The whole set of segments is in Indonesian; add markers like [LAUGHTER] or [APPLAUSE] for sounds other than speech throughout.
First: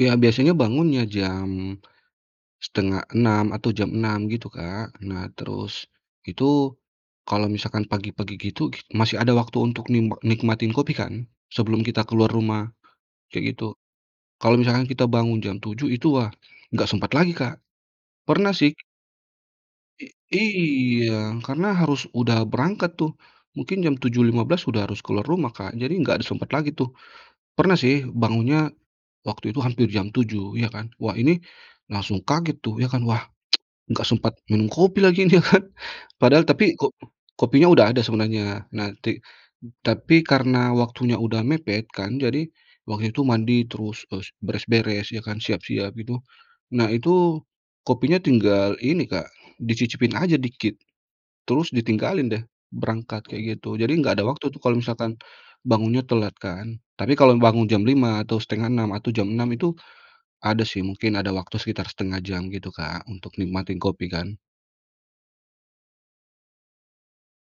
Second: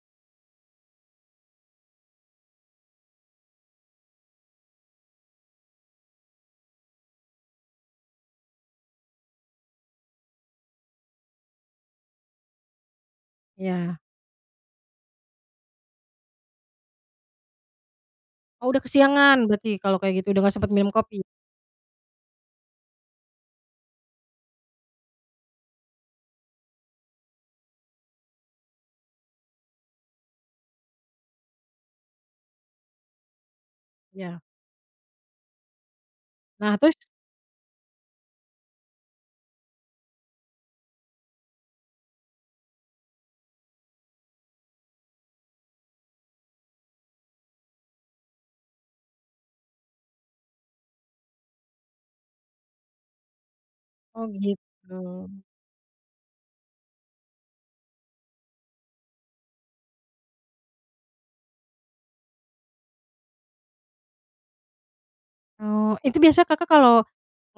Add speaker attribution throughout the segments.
Speaker 1: Iya biasanya bangunnya jam, 5.30 atau jam 6.00 gitu, Kak. Nah terus, itu kalau misalkan pagi-pagi gitu gik masih ada waktu untuk nimba nikmatin kopi kan, sebelum kita keluar rumah, kayak gitu.
Speaker 2: Iya.
Speaker 1: Kalau misalkan kita bangun jam 7.00 itu, wah nggak sempat lagi, Kak. Pernah
Speaker 2: Oh,
Speaker 1: sih
Speaker 2: udah kesiangan berarti kalau
Speaker 1: I
Speaker 2: kayak gitu. Udah nggak sempet minum kopi?
Speaker 1: iya, karena harus udah berangkat tuh, mungkin jam 7.15 udah harus keluar rumah, Kak, jadi nggak ada sempet lagi tuh. Pernah sih bangunnya waktu itu hampir jam 7.00 ya kan, wah ini langsung kaget tuh ya kan, wah [TSK] nggak sempat
Speaker 2: Iya.
Speaker 1: minum kopi lagi ya kan. Padahal
Speaker 2: Nah,
Speaker 1: tapi ko
Speaker 2: terus?
Speaker 1: kopinya udah ada sebenarnya. Nah ti tapi karena waktunya udah mepet kan, jadi waktu itu mandi terus es beres-beres ya kan, siap-siap itu. Nah itu kopinya tinggal ini, Kak, dicicipin aja dikit terus ditinggalin deh, berangkat kayak gitu. Jadi nggak ada
Speaker 2: Oh,
Speaker 1: waktu tuh kalau
Speaker 2: gitu.
Speaker 1: misalkan bangunnya telat kan. Tapi kalau bangun jam 5.00 atau 5.30 atau jam 6.00 itu ada sih mungkin ada waktu sekitar 1/2 jam gitu, Kak, untuk nikmatin kopi kan.
Speaker 2: Oh, itu biasa Kakak kalau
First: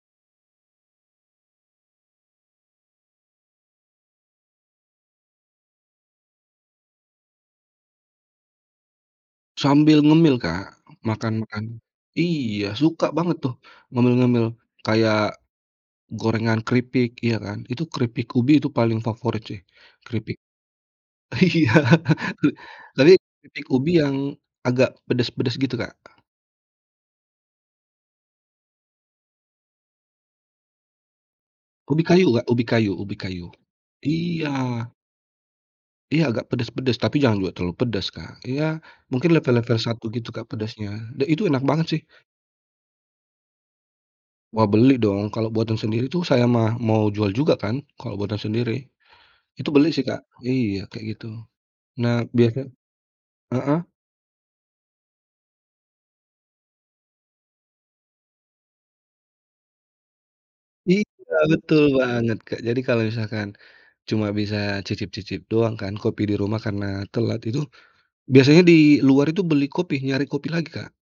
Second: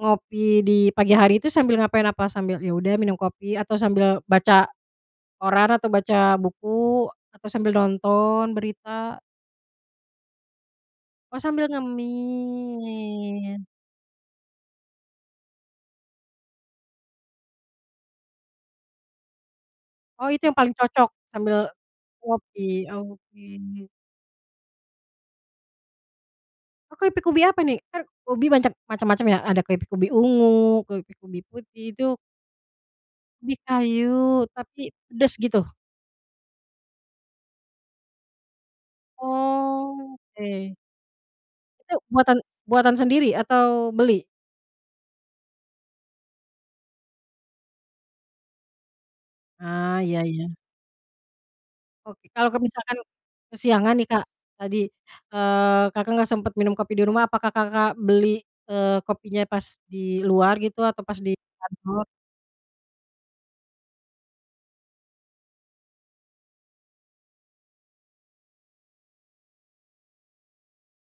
Speaker 2: ngopi di pagi hari itu sambil ngapain apa? Sambil ya udah minum kopi, atau sambil baca koran, atau baca buku, atau sambil nonton berita?
Speaker 1: Sambil ngemil, Kak, makan
Speaker 2: Oh,
Speaker 1: makan
Speaker 2: sambil
Speaker 1: iya suka banget tuh
Speaker 2: ngemil?
Speaker 1: ngemil-ngemil kayak, gorengan keripik ya kan, itu keripik ubi itu paling favorit sih.
Speaker 2: Oh,
Speaker 1: Keripik
Speaker 2: itu yang paling cocok sambil
Speaker 1: iya
Speaker 2: ngopi?
Speaker 1: tapi keripik
Speaker 2: Oke.
Speaker 1: ubi yang agak pedes-pedes gitu, Kak.
Speaker 2: Oh keripik ubi apa nih? Kan ubi banyak macem-macem ya? Ada keripik ubi ungu, keripik ubi putih
Speaker 1: Ubi
Speaker 2: itu
Speaker 1: kayu, Kak. Ubi kayu ubi kayu.
Speaker 2: Ubi
Speaker 1: Iya.
Speaker 2: kayu, tapi pedes gitu?
Speaker 1: Iya agak pedes-pedes tapi jangan juga terlalu pedes, Kak. Ya mungkin level level 1
Speaker 2: Oh,
Speaker 1: gitu, Kak,
Speaker 2: oke.
Speaker 1: pedasnya dan itu enak banget
Speaker 2: Itu
Speaker 1: sih.
Speaker 2: buatan buatan sendiri, atau beli?
Speaker 1: Wah, beli dong kalau buatan sendiri tuh saya mah mau jual juga kan kalau buatan sendiri. Itu beli
Speaker 2: Ah,
Speaker 1: sih,
Speaker 2: iya
Speaker 1: Kak.
Speaker 2: iya.
Speaker 1: Iya kayak gitu. Nah
Speaker 2: Oke, kalau
Speaker 1: biasa
Speaker 2: misalkan
Speaker 1: heeh?
Speaker 2: kesiangan nih Kak tadi, eee, Kakak nggak sempet minum kopi di rumah, apakah Kakak beli, eee, kopinya pas di luar gitu atau
Speaker 1: Iya,
Speaker 2: pas di
Speaker 1: betul
Speaker 2: kantor?
Speaker 1: banget, Kak. Jadi kalau misalkan cuma bisa cicip-cicip doang kan kopi di rumah karena telat itu biasanya di luar itu beli kopi, nyari kopi lagi, Kak.